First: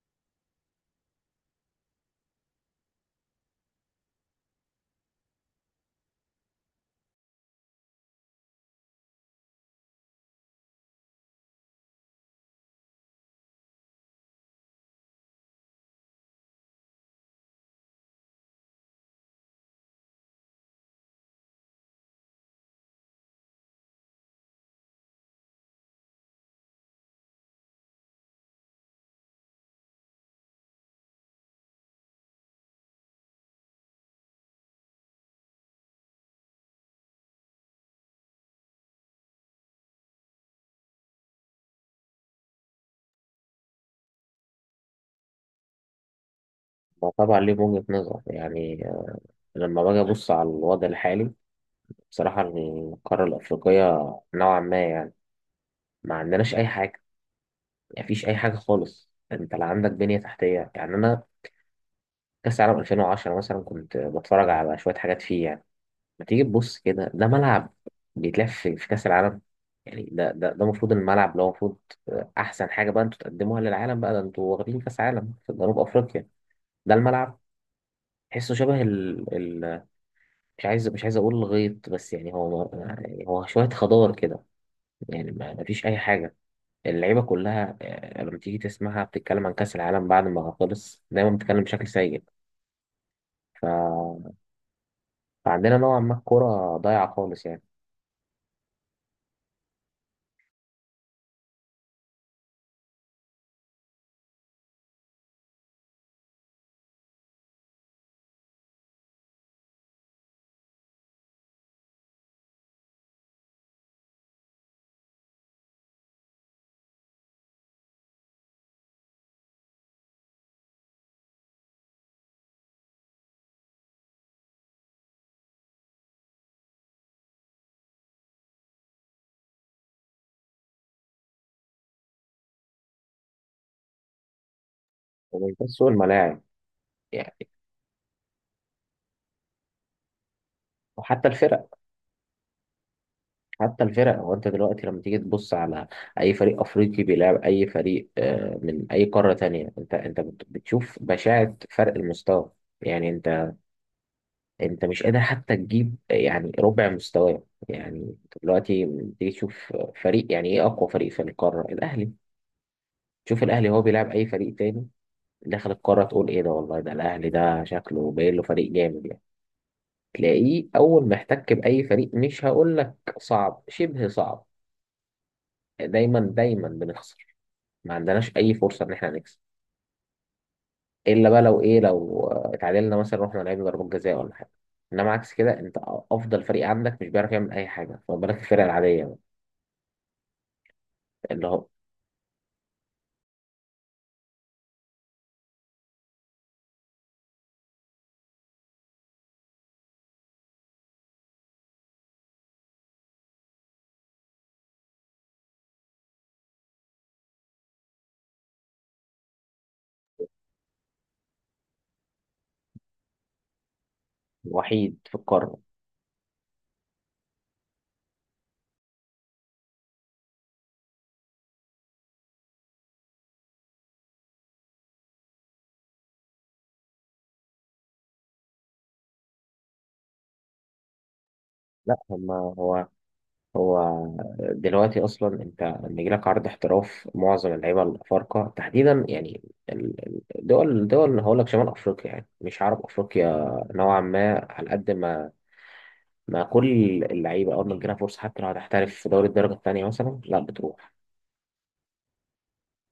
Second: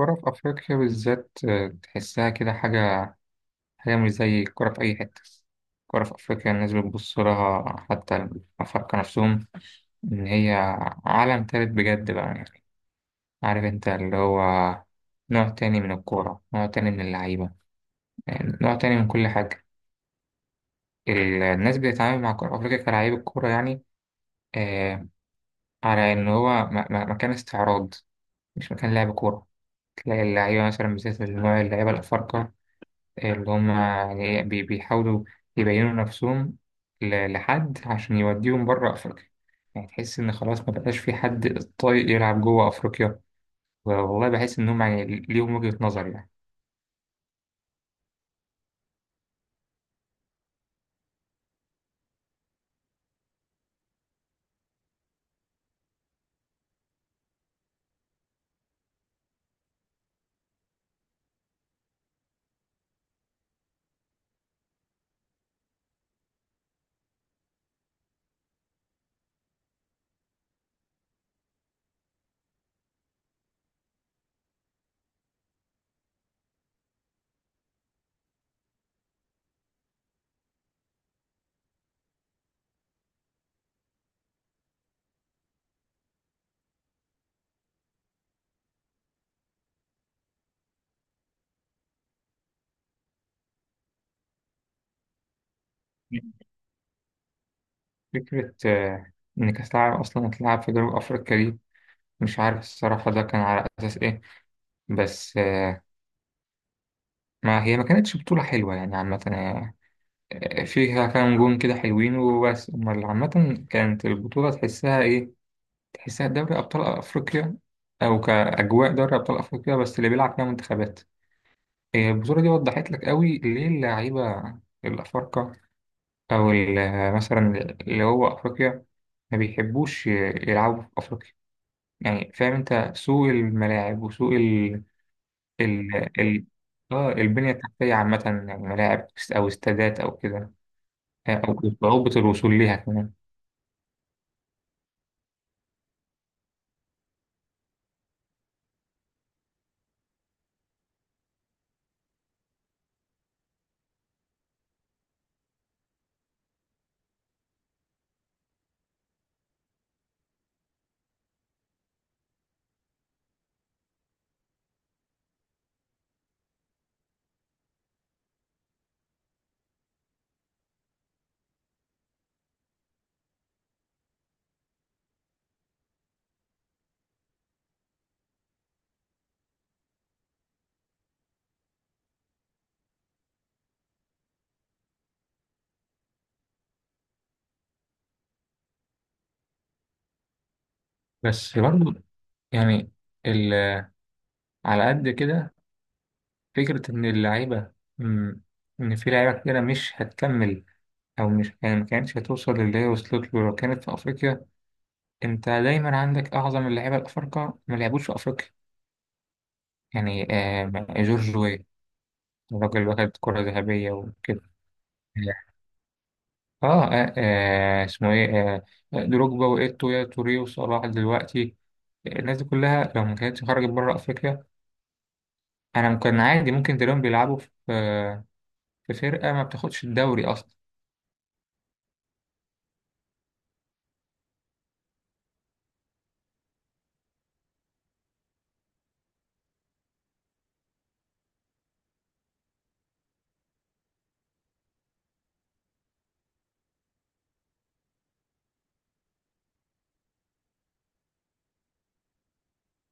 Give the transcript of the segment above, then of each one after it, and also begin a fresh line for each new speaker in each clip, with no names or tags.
الكرة في أفريقيا بالذات آه، تحسها كده حاجة مش زي الكرة في أي حتة. الكرة في أفريقيا الناس بتبص لها، حتى الأفارقة نفسهم، إن هي عالم تالت بجد بقى. يعني عارف أنت اللي هو نوع تاني من الكورة، نوع تاني من اللعيبة، يعني نوع تاني من كل حاجة. الناس بتتعامل مع كرة أفريقيا كلاعيب الكورة يعني. آه، على إن هو مكان استعراض، مش مكان لعب كورة. تلاقي اللعيبة مثلا، بالذات نوع اللعيبة الأفارقة، اللي هم يعني إيه بيحاولوا يبينوا نفسهم لحد عشان يوديهم بره أفريقيا. يعني تحس إن خلاص ما بقاش في حد طايق يلعب جوه أفريقيا. والله بحس إنهم يعني ليهم وجهة نظر يعني.
ما طبعا ليه وجهة نظر يعني. لما باجي أبص على الوضع الحالي بصراحة يعني القارة الأفريقية نوعا ما يعني ما عندناش أي حاجة. يعني مفيش أي حاجة خالص، أنت لا عندك بنية تحتية. يعني أنا كأس العالم 2010 مثلا كنت بتفرج على شوية حاجات فيه يعني. ما تيجي تبص كده ده ملعب بيتلعب في كأس العالم. يعني ده المفروض الملعب اللي هو المفروض أحسن حاجة بقى أنتوا تقدموها للعالم، بقى ده أنتوا واخدين كأس عالم في جنوب أفريقيا. ده الملعب؟ تحسه شبه، مش عايز اقول غيط، بس يعني هو شويه خضار كده. يعني ما فيش اي حاجه. اللعيبه كلها، آه، لما تيجي تسمعها بتتكلم عن كاس العالم بعد ما خلص دايما بتتكلم بشكل سيء. ف... فعندنا نوعا ما الكوره ضايعه خالص يعني.
فكرة آه، إن كأس العالم أصلا هتلعب في جنوب أفريقيا دي، مش عارف الصراحة ده كان على أساس إيه. بس آه، ما هي ما كانتش بطولة حلوة يعني عامة. آه، آه، فيها كام جون كده حلوين وبس، أمال عامة كانت البطولة تحسها إيه؟ تحسها دوري أبطال أفريقيا، أو كأجواء دوري أبطال أفريقيا بس اللي بيلعب فيها منتخبات. هي البطولة دي وضحت لك قوي ليه اللعيبة الأفارقة، أو مثلا اللي هو أفريقيا، ما بيحبوش يلعبوا في أفريقيا. يعني فاهم أنت سوء الملاعب وسوء ال
ومش بس سوق
ال
الملاعب
ال آه،
يعني.
البنية التحتية عامة، يعني ملاعب أو استادات أو كده،
وحتى
أو
الفرق
صعوبة الوصول ليها كمان.
حتى الفرق. هو انت دلوقتي لما تيجي تبص على اي فريق افريقي بيلعب اي فريق، آه، من اي قاره تانية، انت بتشوف بشاعه فرق المستوى. يعني انت انت مش قادر حتى تجيب يعني ربع مستواه يعني. دلوقتي تيجي تشوف فريق، يعني ايه، اقوى فريق في القاره الاهلي، تشوف الاهلي هو بيلعب اي فريق تاني داخل القاره تقول ايه ده، والله ده الاهلي، ده شكله باين له فريق جامد يعني. تلاقيه اول ما احتك باي فريق، مش هقول لك صعب، شبه صعب. دايما دايما بنخسر، ما عندناش اي فرصه ان احنا نكسب، الا بقى لو ايه لو اتعادلنا مثلا رحنا لعبنا ضربات جزاء ولا حاجه. انما عكس كده انت افضل فريق عندك مش بيعرف يعمل اي حاجه، فما بالك الفرقه العاديه اللي
بس
هو
برضه يعني ال- على قد كده، فكرة إن اللعيبة مم، إن في لعيبة كتيرة مش هتكمل، أو مش يعني ما كانتش هتوصل للي هي وصلت له لو كانت في أفريقيا. أنت دايما عندك أعظم اللعيبة الأفارقة ما لعبوش في أفريقيا. يعني آه، جورج وي، الراجل اللي واخد كرة ذهبية وكده.
الوحيد في القارة؟
آه, آه, آه اسمه إيه، آه دروجبا وإيتو يا توري وصلاح دلوقتي. الناس دي كلها لو ما كانتش خرجت بره أفريقيا، أنا كان عادي ممكن تلاقيهم بيلعبوا في آه، في فرقة ما بتاخدش الدوري أصلا.
لا هما هو دلوقتي أصلا أنت لما يجيلك عرض احتراف معظم اللعيبة الأفارقة تحديدا يعني، الدول اللي هقول لك شمال أفريقيا، يعني مش عرب أفريقيا، نوعا ما على قد ما ما كل اللعيبة أول ما تجيلها فرصة حتى لو هتحترف في دوري الدرجة التانية مثلا، لا بتروح،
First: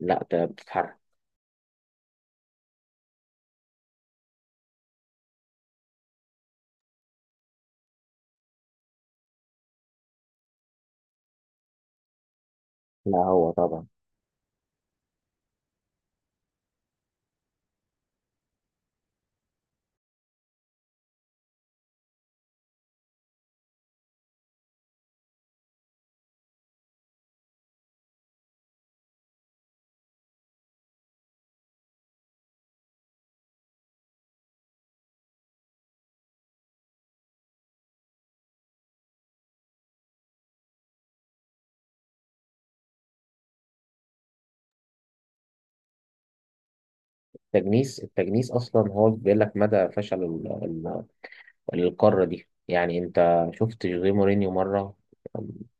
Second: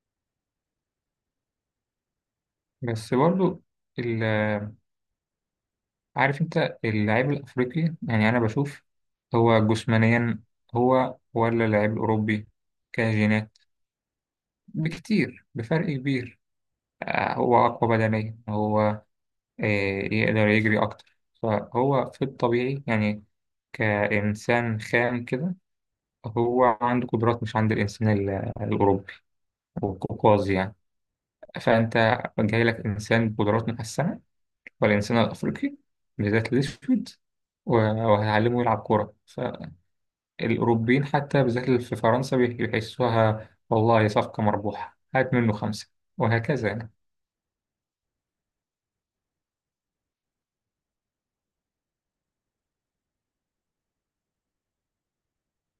لا بتتحرك.
بس برضو ال- عارف انت اللاعب الافريقي، يعني انا بشوف هو جسمانيا هو، ولا اللاعب الاوروبي،
لا هو
كجينات،
طبعا.
بكتير بفرق كبير. آه، هو اقوى بدنيا هو. آه، يقدر يجري اكتر، فهو في الطبيعي يعني كانسان خام كده هو عنده قدرات مش عند الانسان الاوروبي والقوقازي يعني. فانت جاي لك انسان بقدرات محسنه، والإنسان الأفريقي بالذات الأسود، وهعلمه يلعب كورة. فالأوروبيين حتى بالذات اللي في فرنسا بيحسوها والله صفقة مربوحة، هات منه خمسة، وهكذا يعني.
التجنيس أصلا هو بيقول لك مدى فشل للقارة دي. يعني أنت شفت جوزيه مورينيو مرة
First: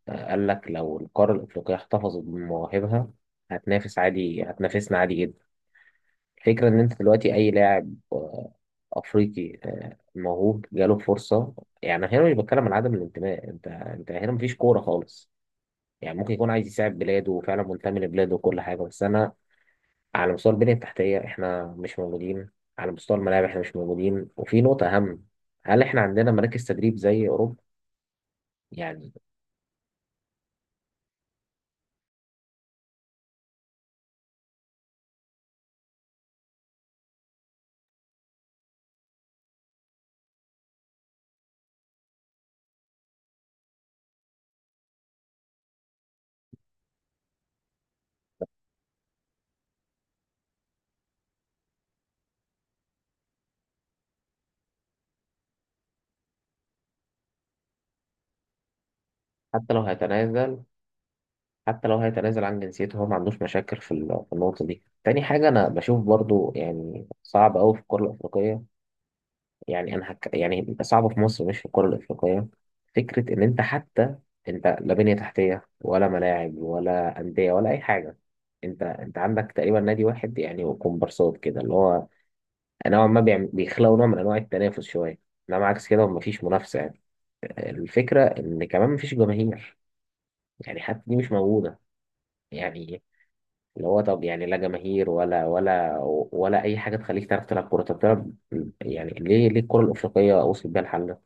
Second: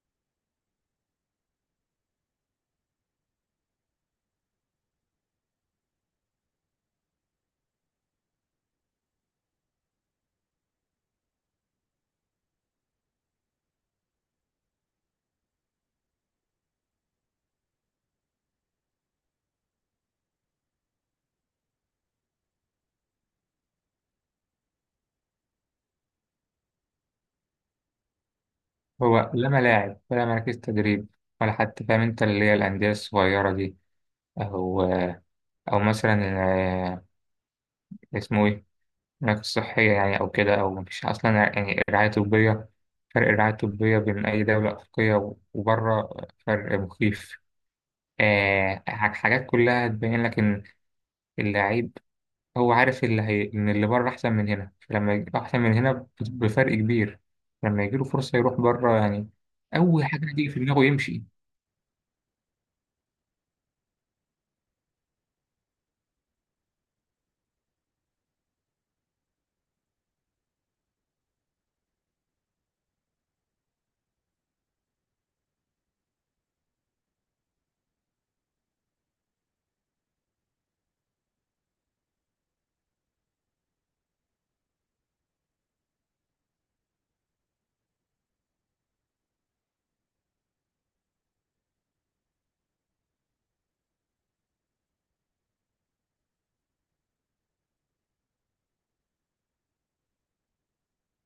قال لك لو القارة الأفريقية احتفظت بمواهبها هتنافس عادي، هتنافسنا عادي جدا. الفكرة إن أنت دلوقتي أي لاعب، آه، أفريقي، آه، موهوب، جاله فرصة. يعني هنا مش بتكلم عن عدم الانتماء، أنت أنت هنا مفيش كورة خالص. يعني ممكن يكون عايز يساعد بلاده وفعلا منتمي لبلاده وكل حاجة، بس أنا على مستوى البنية التحتية إحنا مش موجودين، على مستوى الملاعب إحنا مش موجودين، وفي نقطة أهم، هل إحنا عندنا مراكز تدريب زي أوروبا؟ يعني
هو لا ملاعب ولا مراكز تدريب، ولا حتى فاهم أنت اللي هي الأندية الصغيرة دي، أو أو مثلا آه، اسمه إيه، مراكز صحية يعني، أو كده، أو مفيش أصلا يعني رعاية طبية. فرق الرعاية الطبية بين أي دولة أفريقية وبره فرق مخيف. آه، حاجات كلها تبين لك إن اللعيب هو عارف اللي هي، إن اللي بره أحسن من هنا، فلما يجي أحسن من هنا بفرق كبير، لما يجيله فرصة يروح بره يعني.
حتى لو
أول حاجة هتيجي في
هيتنازل.
دماغه يمشي.
حتى لو هيتنازل عن جنسيته هو ما عندوش مشاكل في في النقطة دي. تاني حاجة أنا بشوف برضو يعني صعب أوي في الكرة الأفريقية، يعني يعني صعبة في مصر، مش في الكرة الأفريقية. فكرة إن أنت حتى أنت لا بنية تحتية ولا ملاعب ولا أندية ولا أي حاجة. أنت عندك تقريبا نادي واحد يعني وكومبارسات كده، اللي هو نوعا ما بيخلقوا نوع من أنواع التنافس شوية، إنما عكس كده ومفيش منافسة يعني. الفكرة إن كمان مفيش جماهير، يعني حتى دي مش موجودة. يعني اللي هو طب يعني لا جماهير ولا ولا اي حاجه تخليك تعرف تلعب كوره، طب تلعب. يعني ليه الكره الافريقيه وصلت بيها الحل ده؟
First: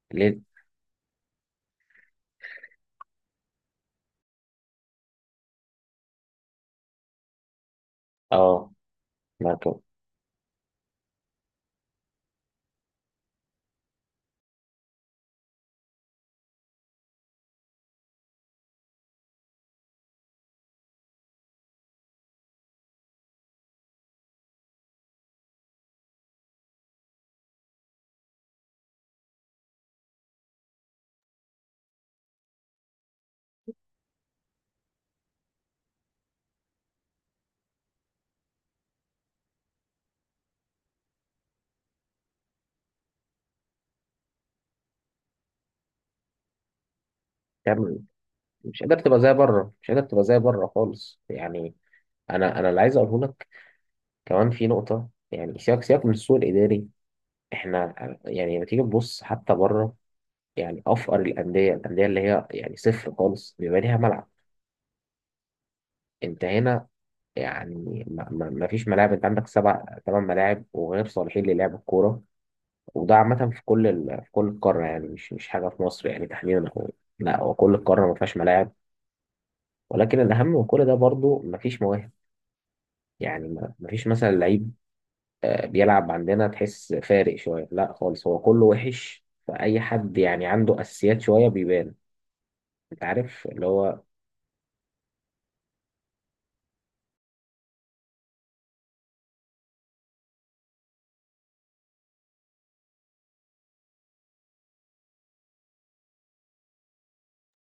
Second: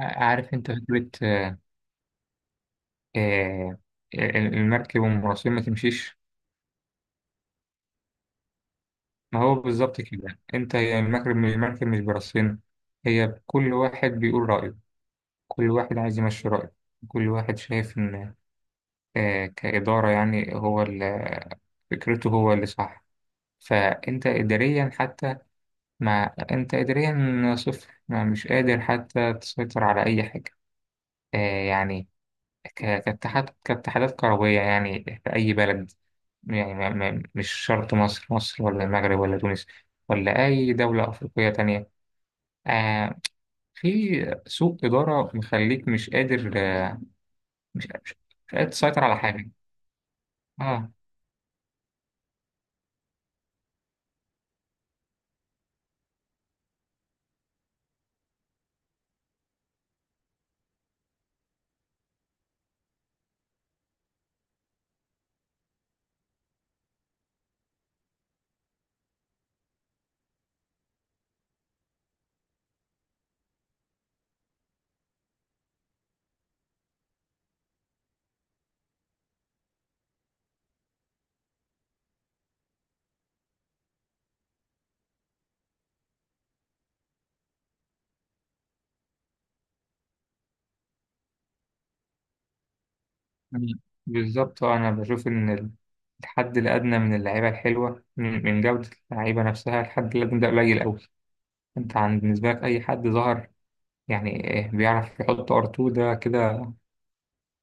ليه؟
عارف أنت فكرة آه، آه، المركب والمراسين ما تمشيش.
اه.
ما هو
مركب.
بالظبط كده أنت، هي المركب، المركب مش براسين. هي كل واحد بيقول رأيه، كل واحد عايز يمشي رأيه، كل واحد شايف إن آه، كإدارة يعني هو فكرته هو اللي صح. فأنت إداريا حتى، ما أنت إداريا صفر، ما مش قادر حتى تسيطر على أي حاجة. آه، يعني كاتحاد كاتحادات كروية يعني في أي بلد، يعني ما مش شرط مصر، ولا المغرب ولا تونس ولا أي دولة أفريقية تانية. آه، في سوء إدارة مخليك مش قادر آه، مش
تعمل
مش مش قادر
مش قادر
تسيطر على
تبقى زي
حاجة.
بره، مش قادر تبقى زي بره
آه
خالص يعني. انا اللي عايز اقوله لك كمان في نقطه، يعني سياق، من السوق الاداري. احنا يعني لما تيجي تبص حتى بره، يعني افقر الانديه، الانديه اللي هي يعني صفر خالص بيبقى ليها ملعب. انت هنا يعني ما فيش ملاعب، انت عندك سبع ثمان ملاعب وغير صالحين للعب الكوره. وده عامه في كل في كل القاره، يعني مش مش حاجه في مصر يعني تحديدا. هو لا، هو كل القاره ما فيهاش ملاعب، ولكن الاهم من كل ده برضو ما فيش مواهب. يعني ما فيش مثلا لعيب، آه، بيلعب عندنا تحس فارق شويه، لا خالص هو كله وحش، فاي حد يعني عنده اساسيات شويه بيبان. انت عارف اللي هو
بالظبط آه، أنا بشوف إن الحد الأدنى من اللعيبة الحلوة، من جودة اللعيبة نفسها، الحد الأدنى ده قليل أوي. أنت عن بالنسبة لك أي حد ظهر، يعني إيه، بيعرف يحط ار اتنين ده كده،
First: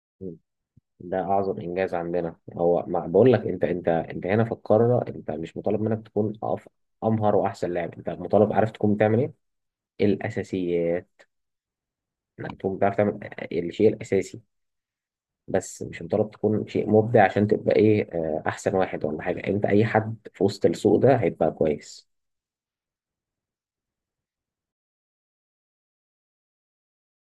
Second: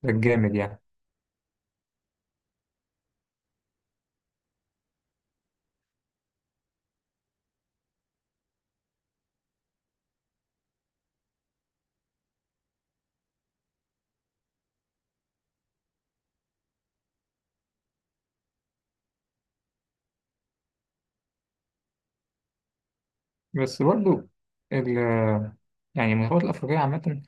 ده الجامد يعني.
ده اعظم انجاز عندنا. هو ما بقول لك انت، انت هنا في القاره انت مش مطالب منك تكون امهر واحسن لاعب، انت مطالب عارف تكون بتعمل ايه؟ الاساسيات. انك تكون بتعرف تعمل الشيء الاساسي، بس مش مطالب تكون شيء مبدع عشان تبقى ايه، آه، احسن واحد ولا حاجه، انت اي حد في وسط السوق ده هيبقى كويس.
بس برضو ال، يعني المنتخبات الأفريقية عامة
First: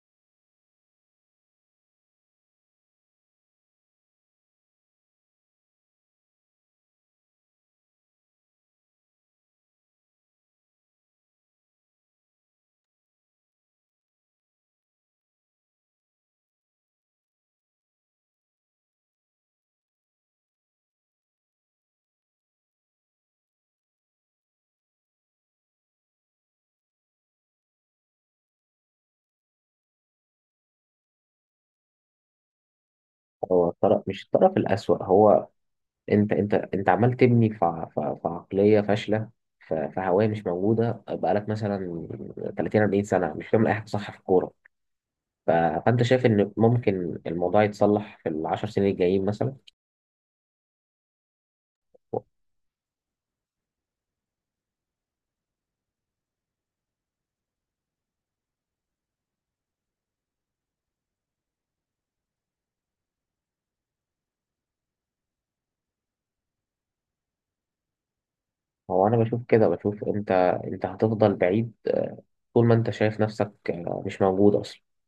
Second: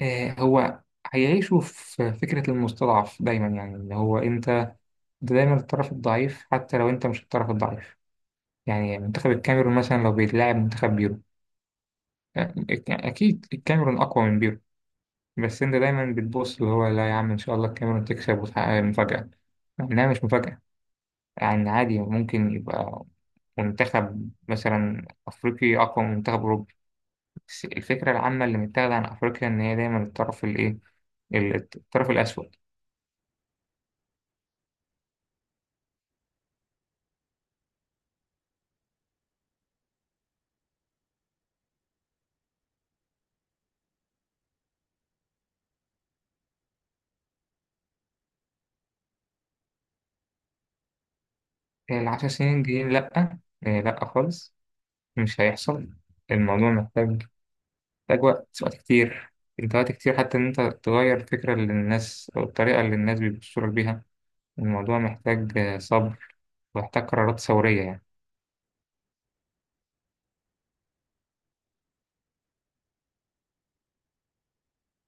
آه، هو هيعيشوا في فكرة المستضعف دايما، يعني إن هو أنت دايما الطرف الضعيف حتى لو أنت مش الطرف الضعيف. يعني منتخب الكاميرون مثلا لو بيتلاعب منتخب بيرو، يعني أكيد الكاميرون أقوى من بيرو، بس أنت دايما بتبص اللي هو لا يا عم إن شاء الله الكاميرون تكسب وتحقق مفاجأة، مع إنها مش مفاجأة. يعني عادي ممكن يبقى منتخب مثلا أفريقي أقوى من منتخب أوروبي. بس الفكرة العامة اللي متاخدة عن أفريقيا إن هي دايما الطرف الإيه، الطرف الأسود.
هو الطرف، مش الطرف الأسوأ، هو انت انت عمال تبني في عقليه فاشله، في هوايه مش موجوده بقالك مثلا 30 40 سنه مش بتعمل اي حاجه صح في الكوره. ف- فأنت شايف إن ممكن الموضوع يتصلح في العشر سنين الجايين مثلا؟
10 سنين الجايين لأ، إيه، لأ خالص، مش هيحصل. الموضوع محتاج، محتاج وقت، وقت كتير. أنت وقت كتير حتى إن أنت تغير الفكرة اللي الناس، أو الطريقة اللي الناس بيبصوا لك بيها. الموضوع محتاج صبر، ومحتاج قرارات ثورية يعني.
هو أنا بشوف كده، بشوف أنت أنت هتفضل بعيد، آه، طول ما أنت شايف نفسك، آه، مش موجود أصلا